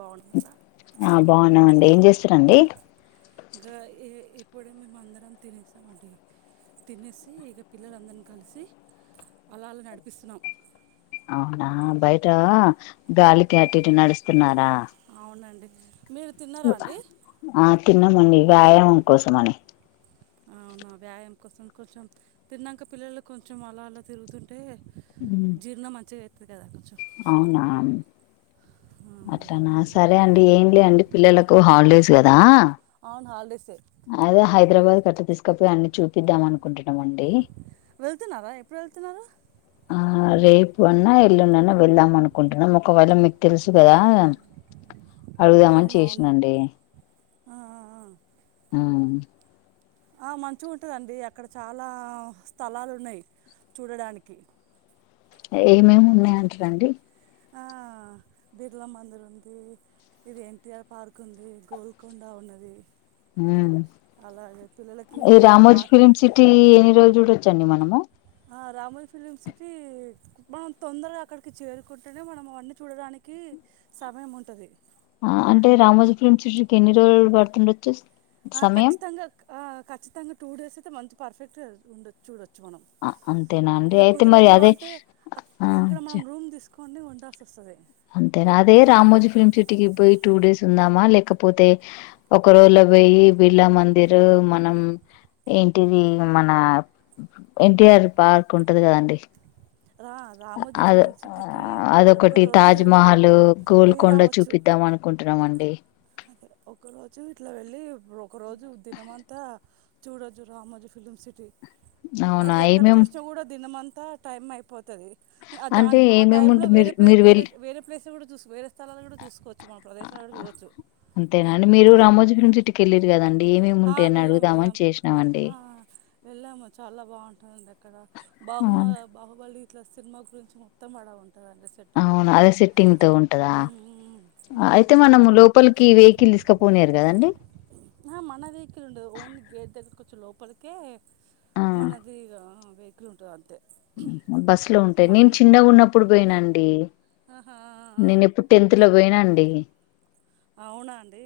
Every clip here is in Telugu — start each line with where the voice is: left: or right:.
right: బాగున్నారా
left: ఆ బాగున్నావండి ఏం చేస్తూరండి
right: ఇంకా ఇప్పుడే మేము అందరం తినేస్తాం అంట తినేసి ఇక పిల్లలందరినీ కలిసి అలా అలా నడిపిస్తున్నాం
left: అవునా బయట గాలికి అటుటి నడుస్తున్నారు
right: అవునండి మీరు తిన్నారా అండి
left: ఆ తిన్నామండి వ్యాయామం కోసం అని
right: అవునా వ్యాయామ కోసం కొంచెం తిన్నాక పిల్లలు కొంచెం అలా అలా తిరుగుతు తే జీర్ణ మచ ఎ
left: అవునా అట్లానా
right: ఆ, అట్లా
left: సరే అండి ఏం లే అండి పిల్లలకు హాలిడేస్ కదా
right: హాల్డేస్
left: అదే హైదరాబాద్ కట్ట తీసుకపోయి అన్ని చూపిద్దాం అనుకుంటు
right: వెళ్తున్నారా ఎప్పుడు వెళ్తున్నారు
left: ఆ రేపు అన్నా ఎల్లుండన్న వెళ్దాం అనుకుంటున్నాం ఒకవేళ మీకు తెలుసు కదా అడుగుదామని
right: అవును అవును
left: చేసినండి
right: ఆ, ఆ, ఆ. ఆ మంచిగుంటదండి అక్కడ చాలా స్థలాలు ఉన్నాయి చూడడానికి
left: ఏమేమి ఉన్నాయంటారండి
right: ఆ బిర్లా మందిర్ ఉంది ఇది ఎన్టిఆర్ పార్క్ ఉంది గోల్కొండ ఉంది
left: ఉమ్ ఏ
right: మంచిగా
left: రామోజ
right: ఆ
left: ఫిలిం సిటీ ఎన్ని రోజు చూడచ్ చండి మనము
right: ఆ రామోజీ ఫిలిం సిటీ మనం తొందరగా అక్కడికి చేరుకుంటేనే మనం అవన్నీ చూడడానికి సమయం ఉంటుంది.
left: ఆ అంటే రామోజు ఫిలిమ్ సిటికి ఎన్ని రోజులు పడుతుండొచ్చు
right: ఆ
left: సమయం
right: కచ్చితంగా ఆ కచ్చితంగా టూ డేస్ అయితే మంచి పర్ఫెక్ట్ ఉండ చూడొచ్చు మనం
left: అంతేనా అండి
right: ఇక
left: అయితే మరి
right: కుదరదు
left: అదే ఆ చ
right: కొన్ని ఉండాసొస్తది
left: అంతేనా అది రామోజీ ఫిలిమ్ సిటీకి పోయి టూ డేస్ ఉందామా లేకపోతే ఒక రోజులో పోయి బిర్లా మందిర్ మనం ఏంటిది మన ఎన్టీఆర్ పార్క్ ఉంటది కదండి
right: రా రామోజీ
left: అద
right: ఫిలిం సిటీకి
left: అదొకటి
right: ఒక్కరోజు
left: తాజ్
right: ఇలా
left: మహల్
right: పోయి
left: గోల్కొండ
right: రావచ్చు
left: చూపిద్దాం అనుకుంటున్నామండి
right: అదే ఒక రోజు ఇట్లా వెళ్ళి ఒక రోజు దినం అంతా చూడొచ్చు రామోజీ ఫిలిమ్ సిటీ
left: అవునా
right: అది ఎక్కడ
left: ఏమేం
right: చూసినా కూడా దినమం త టైమ్ అయిపో తది
left: అంటే
right: ఆ టైమ్ లో
left: ఏమేమింటు మీరు
right: వేరే ప్లే
left: మీరు
right: వేరే
left: వెళ్ళి
right: వేరే ప్లేస్ కూడా వేరే స్థలాలు కూడా చూసకోవచ్చు చ్చ మన ప్రదేశాలలో చూడొచ్చు
left: అంతేనా అండి మీరు రామోజీ ఫిలిమ్ సిటీకి వెళ్ళిర్రు కదం ఏమేమి
right: ఆ,
left: ఉంటాయ అని
right: వెళ్ళాం
left: అడుగుదామని
right: వెళ్ళాం
left: చేసినామండి
right: ఆ, వెళ్ళాము చాలా బాంటదండి అక్కడ బాహుమ
left: అవును
right: బాహుబలి ఇట్లా సినిమా గురించి మొత్తం వడ ఉ
left: అవునా అదే సెట్టింగ్ తో ఉంటదా
right: ఉమ్, ఉమ్, ఉమ్,
left: అయితే
right: చాలా
left: మనము
right: బాగుంటుంది
left: లోపలికి వెహికిల్ తీసుకపోనీరు కదండి
right: ఇక్కడ ఉండదు ఓన్లీ గేట్ దగ్గరకి వచ్చి లోపలికే.
left: ఆ
right: మనదిగా వెహికల్ ఉంటది అంతే
left: బస్సు లో ఉంటాయి నేను
right: మహన
left: చిన్నగా ఉన్నప్పుడు పోయినా అండి
right: ఆహా ఆ
left: నేను ఎప్పుడు టెన్త్ లో పోయినా అండి
right: అవునా అండి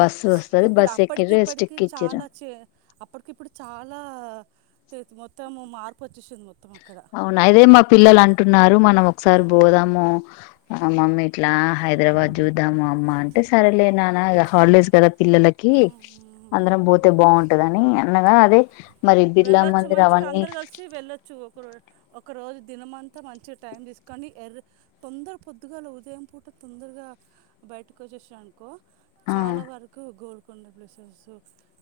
left: బస్సు వస్తది
right: ఇప్పుడు
left: బస్సు
right: అప్పటికి
left: ఎక్కిరు
right: ఇప్పటికి
left: ఎస్టిక్కిచ్చిరు
right: చాలా చే అప్పటికిప్పుటకీ చాలా మొత్తం మార్పు వచ్చేసింది మొత్తం అక్కడ
left: అవునా అదే మా పిల్లలు అంటున్నారు మనం ఒకసారి పోదాము ఆ మమ్మీ ఇట్లా హైదరాబాద్ చూద్దాము అమ్మ అంటే సరలే నాన్న హాలిడేస్ తదప్ పిల్లలకి
right: ఆ,
left: అందరం పోతే బావుంటదని అన్నదా అదే మరి బిర్లా
right: వెళ్ళొచ్చు
left: మందిర్
right: మంచిగా
left: అవన్నీ
right: అందరు కలిసి వెళ్ళొచ్చు ఒక్క రో ఒకరోజు దినమంతా మంచిగా టైం తీసుకని ఎర్ర తొందర పొద్దుగాల ఉదయం పూట తొందరగా బయటకు వచ్చేసానుకో
left: ఆ
right: చాలా వరకు గోల్కొండ ప్లేసెస్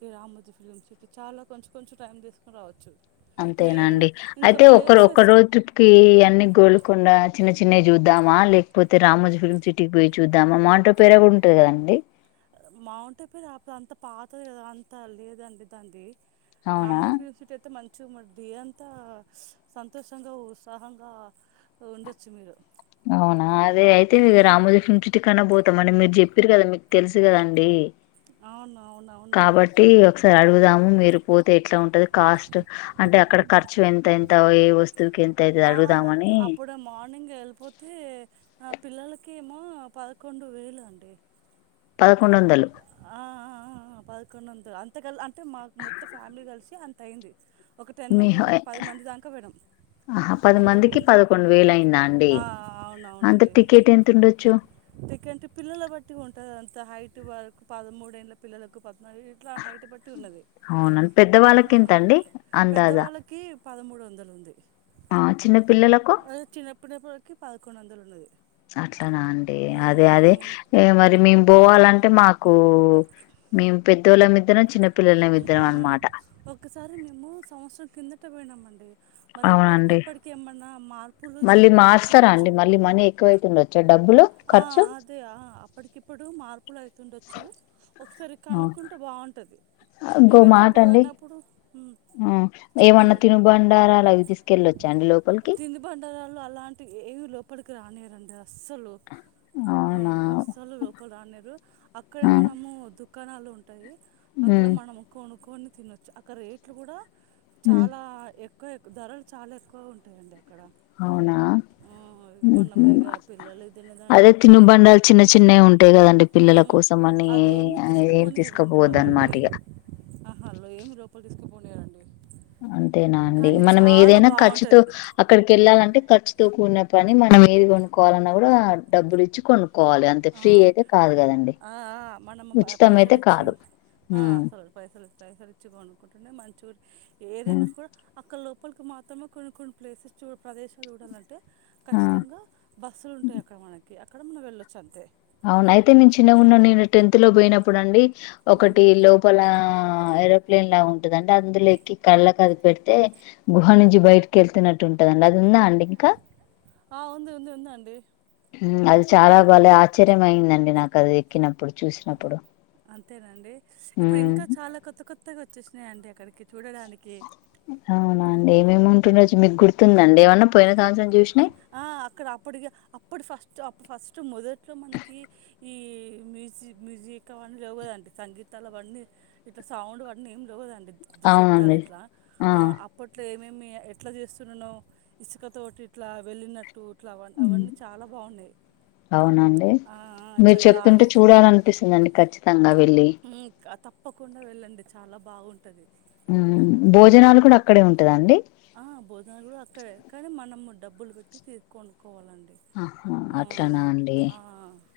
right: ఈ రామోజీ ఫిలింసిటీ చాలా కొంచెం కొంచెం టైమ్ తీసుకొని రావచ్చు
left: అంతేనా
right: మెయిన్
left: అండి
right: ఇంకా
left: అయితే ఒకరు ఒక్క
right: ప్లేసెస్
left: రోజు ట్రిప్కి యన్ని గోలుకొండా చిన్న చిన్నవి చూద్దామా లేకపోతే రామోజి ఫిల్మ్ సిటీకి పోయి చూద్దామా మాంటో పేర కూడా ఉంటది కదండి
right: మౌంట పిరా అప్పుడు అంత పాతది కదా అంత లేదండి దాన్ది
left: అవునా
right: రామోజీఫిలిం సిటీ అయితే మంచి చిగా ఉండి అంతా సంతోషంగా ఉత్సాహంగా ఉండొచ్చు మీరు
left: అవునా అదే అయితే
right: ఉమ్.
left: రామోజీఫిలిం సిటీ కన్నా పోతామండి మీరు చెప్ప చెప్పిరు కదా మీకు తెలుసు కదాండి
right: అవును అవును అవునండి
left: కాబట్టి ఒకసారి అడుగుదాము మీరు పోతే ఎట్లా ఉంటది కాస్ట్ అంటే అక్కడ ఖర్చు ఎంత ఎంత ఏ వస్తువుకి ఎంత అయితది
right: ఆ
left: అడుగుదామని
right: అప్పుడు మార్నింగ్ ఏళ్ళిపోత్ తే అయితే పిల్లలకేమో పదకొండు వేలు అండి.
left: పదకొండు వందలు
right: ఆ ఆ ఆ పదకొండు వందలు అంత కల్ అంటే మాకు మొత్తం ఫ్యామిలీ కలిసి అంత అయింది. ఒక టెన్
left: మీ
right: మెంబర్ ఒక పది మంది దాంక పోయినాం
left: ఆహా పది
right: అందరు
left: మందికి
right: కలిసి
left: పదకొండు వేలు అయిందా అండి
right: ఆ ఆ అవున
left: అంత
right: అవునండి.
left: టికెట్ ఎంత ఉండొచ్చు
right: టికెట్ పిల్లల బట్టి ఉంటది అన్ ఈత్త హైట్ వరకు పదమూడేళ్ల పిల్లలకు పద్నాలుగు గీట్ల హైట్ బట్టి ఉన్నది.
left: అవునండి పెద్దవాళ్ళకి ఎంత అండి అందాజా
right: పెద్దవాళ్ళకి పదమూడు వందలు ఉంది
left: ఆ చిన్న పిల్లలకు
right: అదే చిన్నపిల్లలకి పదకొండు వందలు ఉన్నది
left: అట్లానా అండి అదే అదే
right: ఉమ్
left: ఇగ మరి మేము పోవాలన్ అంటే మాకు మే పెద్దోళ్ళం ఇద్దరం చిన్న పి
right: ఆ ఒకసారి మేము సంవత్సరం కింద తిరుపతి పోయినామండి. మరి
left: అవునండి
right: అప్పటికిప్పటికి ఏమన్నా మార్పులు
left: మళ్ళీ
right: చేర్పులు
left: మార్స్తారా అండి
right: అయిచుండొచ్చు
left: మళ్ళీ మనీ ఎక్కువైతుండొచ్చా డబ్బులు ఖర్చు
right: ఇప్పుడు మార్ మార్పులు ఐతుండచ్చు ఒకసారి కనుకుంటే బాగుంటంది
left: ఇంకో
right: మేమైతే
left: మాట
right: అప్పుడు
left: అండి
right: పోయినప్పుడు ఉమ్
left: ఆ ఏమన్నా
right: చెప్పండి
left: తినుబండారాలు అవి తీసుకెళ్ళొచ్చా అండి లోపలికి
right: తినీ బండరాలు అలా అంటె ఏవి లోపలికి రానియ్యారండి అస్సలు ఆ
left: అవునా
right: అసలు లోపల్ రానీయ్యరు అక్కడే
left: ఆ
right: మనము దుప్ కణాలు ఉంటాయి. అక్కడ
left: ఉమ్
right: మనము కొనుక్కొని తినొచ్చు అక్కడ రేట్లు కూడా
left: ఉమ్
right: చాలా ఎక్కు ఎక్క్ ఎక్కువ ధరలు చాలా ఎక్కువ ఉంటాయి అండి
left: అవునా హూ హూ ఉంటాయి కదండి పిల్లల కోసం అని
right: అవి ఏమి
left: ఏం
right: తీసుకుపోనివ్వరంట
left: తీసుకపోవద్దు అన్నమాట
right: లోపలికి
left: ఇగ
right: ఆహా లో ఏమి లోపలి తీసుకు
left: అంతేనా అండి
right: కానీ
left: మనం
right: చాలా
left: ఏదైనా ఖర్చుతో
right: బాగుంటుంది
left: అక్కడికి వెళ్ళాలంటే ఖర్చుతో కూడిన పని మనం ఏది కొనుక్కోవాలన్నా కూడా డబ్బులు ఇచ్చి కొను
right: అ అ ఆ మనం
left: ఉచితం అయితే
right: పైసలుచ్చి
left: కాదు
right: అ
left: ఉమ్
right: పైసలు పైసలు ఇచ్చి కొనుక్కుంటేనే మంచి ఏదైనా
left: ఉమ్
right: కూడా అక్క లు లోపలికి మాత్రమే కొన్ని కొన్ని ప్లేసెస్స్ చూ ప్రదేశాలు చూడాలంటే
left: ఆ
right: ఖచ్చితంగా బస్సులు ఉంటాయి అక్కడ మనకి అ క్కడ మనం వెళ్ళో చ్ అంతే
left: అవునా అయితే నేను చిన్నగా ఉన్న నేను టెన్త్ లో పోయినప్పుడు అండి
right: ఉమ్.
left: ఒకటి లోపల ఆ ఏరోప్లేన్ లా ఉంటందండి అందులో ఎక్కి కళ్ళ కి అది పెడితే గుహ నుంచి బయటకి వెళ్తున్నట్టు ఉంటదండి అది వుందా అండి ఇంకా
right: అ ఉంది ఉంది ఉందండి
left: మ్ అది చాలా భలే ఆశ్చర్యం అయిందండి నాకు గది ఎక్కినప్పుడు చూసినప్పుడు
right: అంతేనా అండి స్ ఇప్పుడు
left: ఉమ్,
right: ఇంకా చాలా కొత్త కొ త్త గా వచ్చేసినాయంట అక్కడికి చూడడానికి
left: అవునా అండి ఏమేమి ఈరోజు మీకు గుర్తుంద అండి ఏమన్న పోయిన సంవత్సరం చూసినా
right: అ అక్కడ అప్పటికి అప్పుడు ఫస్ట్ అప్పు ఫస్ట్ మొదట్లో మనకి ఈ మ్యూజి మ్యూజిక్ అవన్నీ లేవు కదండి సంగీతాలు అవన్నీ ఇట్లా సౌండ్ అన్నీ ఏమి లేవు కదండి పెద్ద శబ్దాలు
left: అవునండి
right: ఇట్లా ఆ అప్పట్లో ఏమే మీర్ ఎట్లా చేస్తున్నానో ఇసుకతోటి ఇట్లా వెళ్ళిన
left: మ్ అవునండి
right: ఆ
left: మీరు
right: ఇట్లా
left: చెప్తుంటే చూడాలనిపిస్తుంది అండి ఖచ్చితంగా వె
right: ఇ క తప్ ప్పకుండా వెళ్ళండి చాలా బాగుంటది
left: మ్ భోజనాలు కూడా అక్కడే ఉంటయా అండి
right: ఆ భోజనాలు కూడా అక్కడే కానీ మనం డబ్బులు పెట్టి తీసి కొను
left: ఆహా అట్లానా అండి
right: ఆ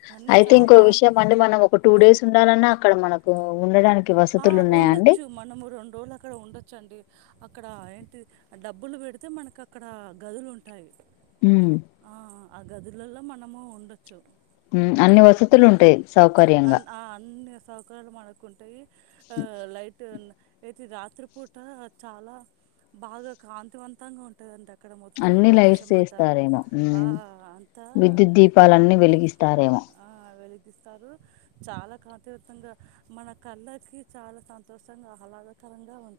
right: కానీ
left: అయితే ఇంకో
right: చాలా
left: విషయం అండి మనం ఒక టూ డేస్ ఉండాలన్నా అక్కడ మనకు ఉండడాని
right: అ ఉండొచ్చు మనము రెండు రోజులు అక్కడ ఉండొచ్చు అండి అక్కడ ఏంటి డబ్బులు పెడితే మనకి అక్కడ గదులు ఉంటాయి
left: మ్మ్
right: అ గదులల్లో మనము ఉండొ
left: అన్నీ వసతులు ఉంటాయి సౌకర్యంగా
right: అన్ ఆ అన్ని సౌకర్యాలు మనకు ఉంటాయి ఆ లైటు ఉన్ అయితే రాత్రి పూట చాలా బాగా కాంతివంతంగా ఉంటదంట
left: అన్ని లైట్స్ వేస్తారేమో
right: ఆ అంతా
left: విద్యుత్ దీపాలున్ని వెలిగిస్తారేమో
right: స్తారు చాలా కాంతియుతంగా మన కళ్ళ చాలా సంతోషంగా ఆహ్లాదకరంగా ఉన్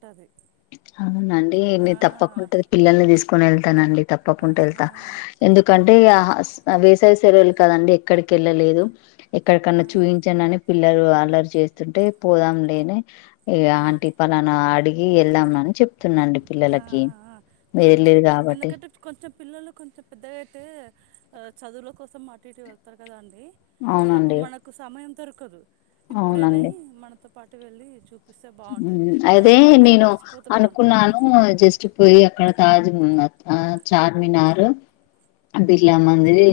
left: అవునండి నే తప్పకుండా పిల్లల్ని తీసుకుని ఎళ్తానండి తప్పకుండా
right: ఆహా
left: ఎళ్తా
right: తప్పం
left: ఎందుకంటే వేసవి సెలవలు కదండి ఎక్కడికెళ్ళలేదు ఎక్కడ కన్నా
right: ఆ
left: చూయిించండి అని పి పిల్లరు అల్లరి చేస్తుంటే పోదాం లే అని ఏ
right: ఉమ్
left: ఆంటీ పలాన అడిగి ఎల్దాం అని చెప్ తున్నాండి
right: ఆ ఆ
left: పిల్లలకి
right: ఆ.
left: మీరు
right: పిల్లలకు చూ
left: ఎల్లిరు కాబట్టి
right: ఎందుకంటే కొంచెం పిల్లలు కొంచెం పెద్దగా అయితే చదువుల కోసం అటు ఇటు ఎళ్తారు కదా అండి ఇక అప్పు
left: అవునండి
right: మనకు సమయం దొరుకదు ఇప్పుడేనే మనతో పాటు వెళ్లి చూప్
left: ఊ అదే నేను
right: కలిసిపోతే బాగుంటది
left: అనుకున్నాను జస్ట్ పోయి అక్కడ తాజమ చార్మినార్ బిర్లా మందిరి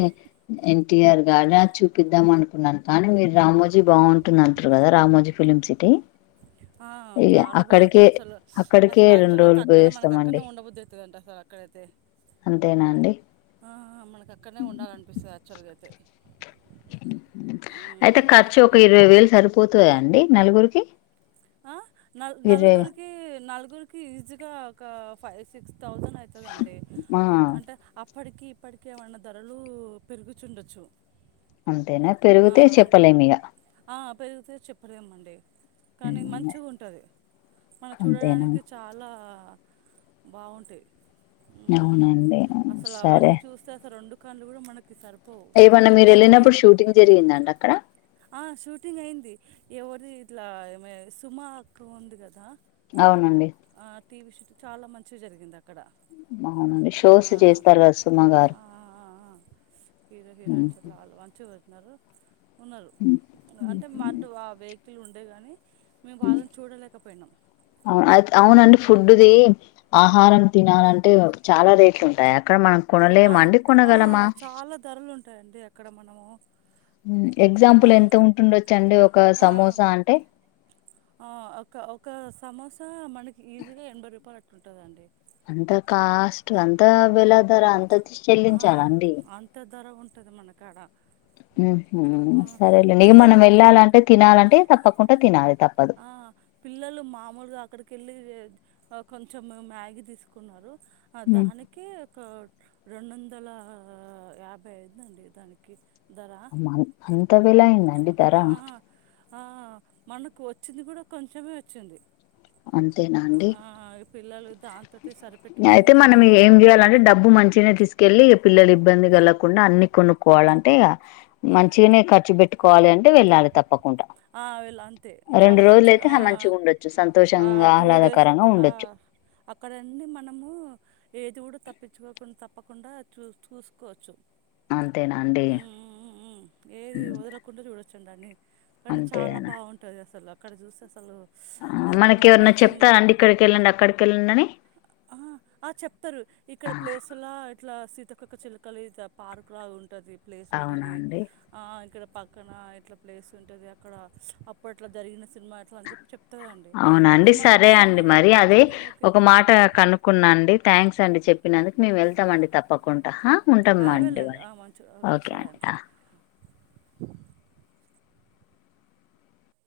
left: ఎన్టీఆర్ గార్డెన్ చూపిద్దాం అనుకున్నాను కానీ మీరు రామోజీ బాగుంటుంది అంటారు కదా రామోజీ ఫిలిమ్ సిటీ
right: ఆ
left: ఇగ
right: చాలా
left: అక్కడికే
right: బాగుంటుంది అసలు
left: అక్కడికే
right: అసలు
left: రెండు
right: యాక్చువల్ అయితే
left: రోజులు
right: అక్కడనే మనకు
left: పోయేస్తామండి
right: అక్కడనే ఉండబొద్దు అవుతుందిండి అసలు అక్కడైతే
left: అంతేనా అండి
right: ఆ మనకు అక్కడనే ఉండాలనిపిస్తుంది యాక్చువల్గా అయితే
left: అయితే
right: ఉమ్
left: ఖర్చు ఒక ఇరవై వేలు సరిపోతు పోతయా అండి నలుగురికి
right: ఆ నల్
left: ఇరవై
right: నలుగురికి నలుగురికి ఈజీగా ఒక ఫైవ్ సిక్స్ థౌసండ్ అయితే వుతదండి
left: ఆ
right: అంటే అప్ ఇప్పటికిీ ఇప్పటికేమన్న ధరలు పెరుగుచుండొచ్చు
left: అంతేనా పెరిగితే చెప్పలేం ఇగ
right: పెరుగుతే చెప్పలేమండి కానీ మంచిగుంటది మనం
left: అంతేనా
right: చూడడానికి చాలా బాగుంటయి
left: అవునండి సరే
right: కన్లు కూడా మనక్ సరిపోవు
left: ఏమన్నా మీరు
right: చూడడానికి
left: వెళ్ళినప్పుడు షూటింగ్ జరిగిందండి అక్కడ
right: ఆ షూటింగ్ అయింది [unintelligible] ఇట్లా సుమా అక్క ఉంది కదా
left: అవునండి
right: ఆ చాలా మంచిగా జరిగింద క్కడ
left: అవునండి
right: ఆ
left: షోస్ చేస్తారు కదా సుమ
right: ఆ ఆ ఆ ఆ ఆ హీరో
left: గారు
right: హీరోయిన్స్ అట్లా వాళ్ళ మంచి [unintelligible] న్నారు ఉన్నారు అంటే మంటు ఆ వె తులు ఉండేవి గానీ
left: ఔ అవునండి ఫుడ్డుది‌ ఆ హారం తినాలంటే చాలా రేట్లుంటాయక్కడ మనం
right: ఆ
left: కొనలేమా అండి
right: ఆ
left: కొనగలమా
right: చాలా ధరలు ఉంటాయండి అక్కడ మనము
left: మ్ ఎగ్జాంపుల్
right: ఆ
left: ఎంత ఉంటుండొచ్చండి ఒక
right: ఆ
left: సమోసా అంటే
right: ఆ ఒక ఒక సమోసా ఈజీగా ఎన్ భై రూపాయ్లట్ ఉంటదండి
left: అంత కాస్ట్ అంత వెల ధర అంత చెల్లించాలండి
right: టది మన కాడ
left: ఊహూ సరేలేండి ఇగ మనం
right: పిల్లలు
left: వెళ్ళాలంటే తినాలంటే తప్పకుండా తినాలి త
right: ఆ పిల్లలు మామూలుగా అక్కడికెళ్ళి కొంచెం మ్యాగీ తీసుకున్నారు ఆ
left: ఉమ్,
right: దానికే ఒక రెండొందల యాభై అయిందండి దానికి ధర
left: అమ అంత వెల అయిందాండి ధర
right: ఆ, ఆ మన కు వచ్చింది కూడా కొంచమే వచ్చింది
left: అంతేనా అండి
right: దాన్
left: అయితే మనం ఏం చేయాలంటే డబ్బు మంచినే తీసుకెళ్లి పిల్లలు ఇబ్బంది కలక్కుండా అన్ని కొనుక్కోవాలంటే ఇగ
right: ఆ,
left: మంచిగనే కర్చు బెట్ట కోవాలి అంటే వెళ్ళాలి త
right: ఆ విలా అంతే చాలా మంచి
left: రోజులయితే
right: ఆ
left: హ మంచిగా ఉండొచ్చు
right: ఆ
left: సంతోషంగా
right: టూ డేస్
left: ఆహ్లాదకరంగా
right: అయితే ఆ
left: ఉండొచ్చు
right: అక్కడన్ని మన ఇది కూడా తప్పించుకోకుండా తప్పకుండా చూ చూసుకోవచ్చు
left: అంతేనా అండి. హు
right: చుండాన్ని కానీ చాలా బావుంటాది అసల అక్కడ చూసి అసలు స్ అదొక
left: మనకి ఎవరన్నా
right: ప్రపంచం.
left: చెప్తారండి ఇక్కడికి వెళ్ళండి అక్కడికి వెళ్ళండి అని
right: ఆహ ఆ చెప్తారు ఇక్కడ ప్లేస్లా ఇట్లా సి సీతాకోక చిలకలు ఇద పార్క్ లా ఉంటది. ప్లేస్
left: అవునా
right: ఉంటది.
left: అండి
right: ఆ ఇక్కడ పక్కన ఎట్లా ప్లేస్ ఉంటది. అక్కడ ‌అప్పట్లో జరిగిన సినిమా ఇట్లా అని చెప్పి చెప్తుందండి
left: అవునండి
right: అప్పుడు మనకు
left: సరే అండి
right: సినిమాలు
left: మరి అదే
right: చంద్రముఖి
left: ఒక మాట కనుక్కున్నా అండి థ్యాంక్స్ అండి చెప్పినందుకు మేము వెళ్ స్తమండి తప్పకుండా హా ఉంటామాండి
right: వెళ్ళండి
left: మరి
right: మంచి
left: ఓకే
right: సరే
left: అండి హా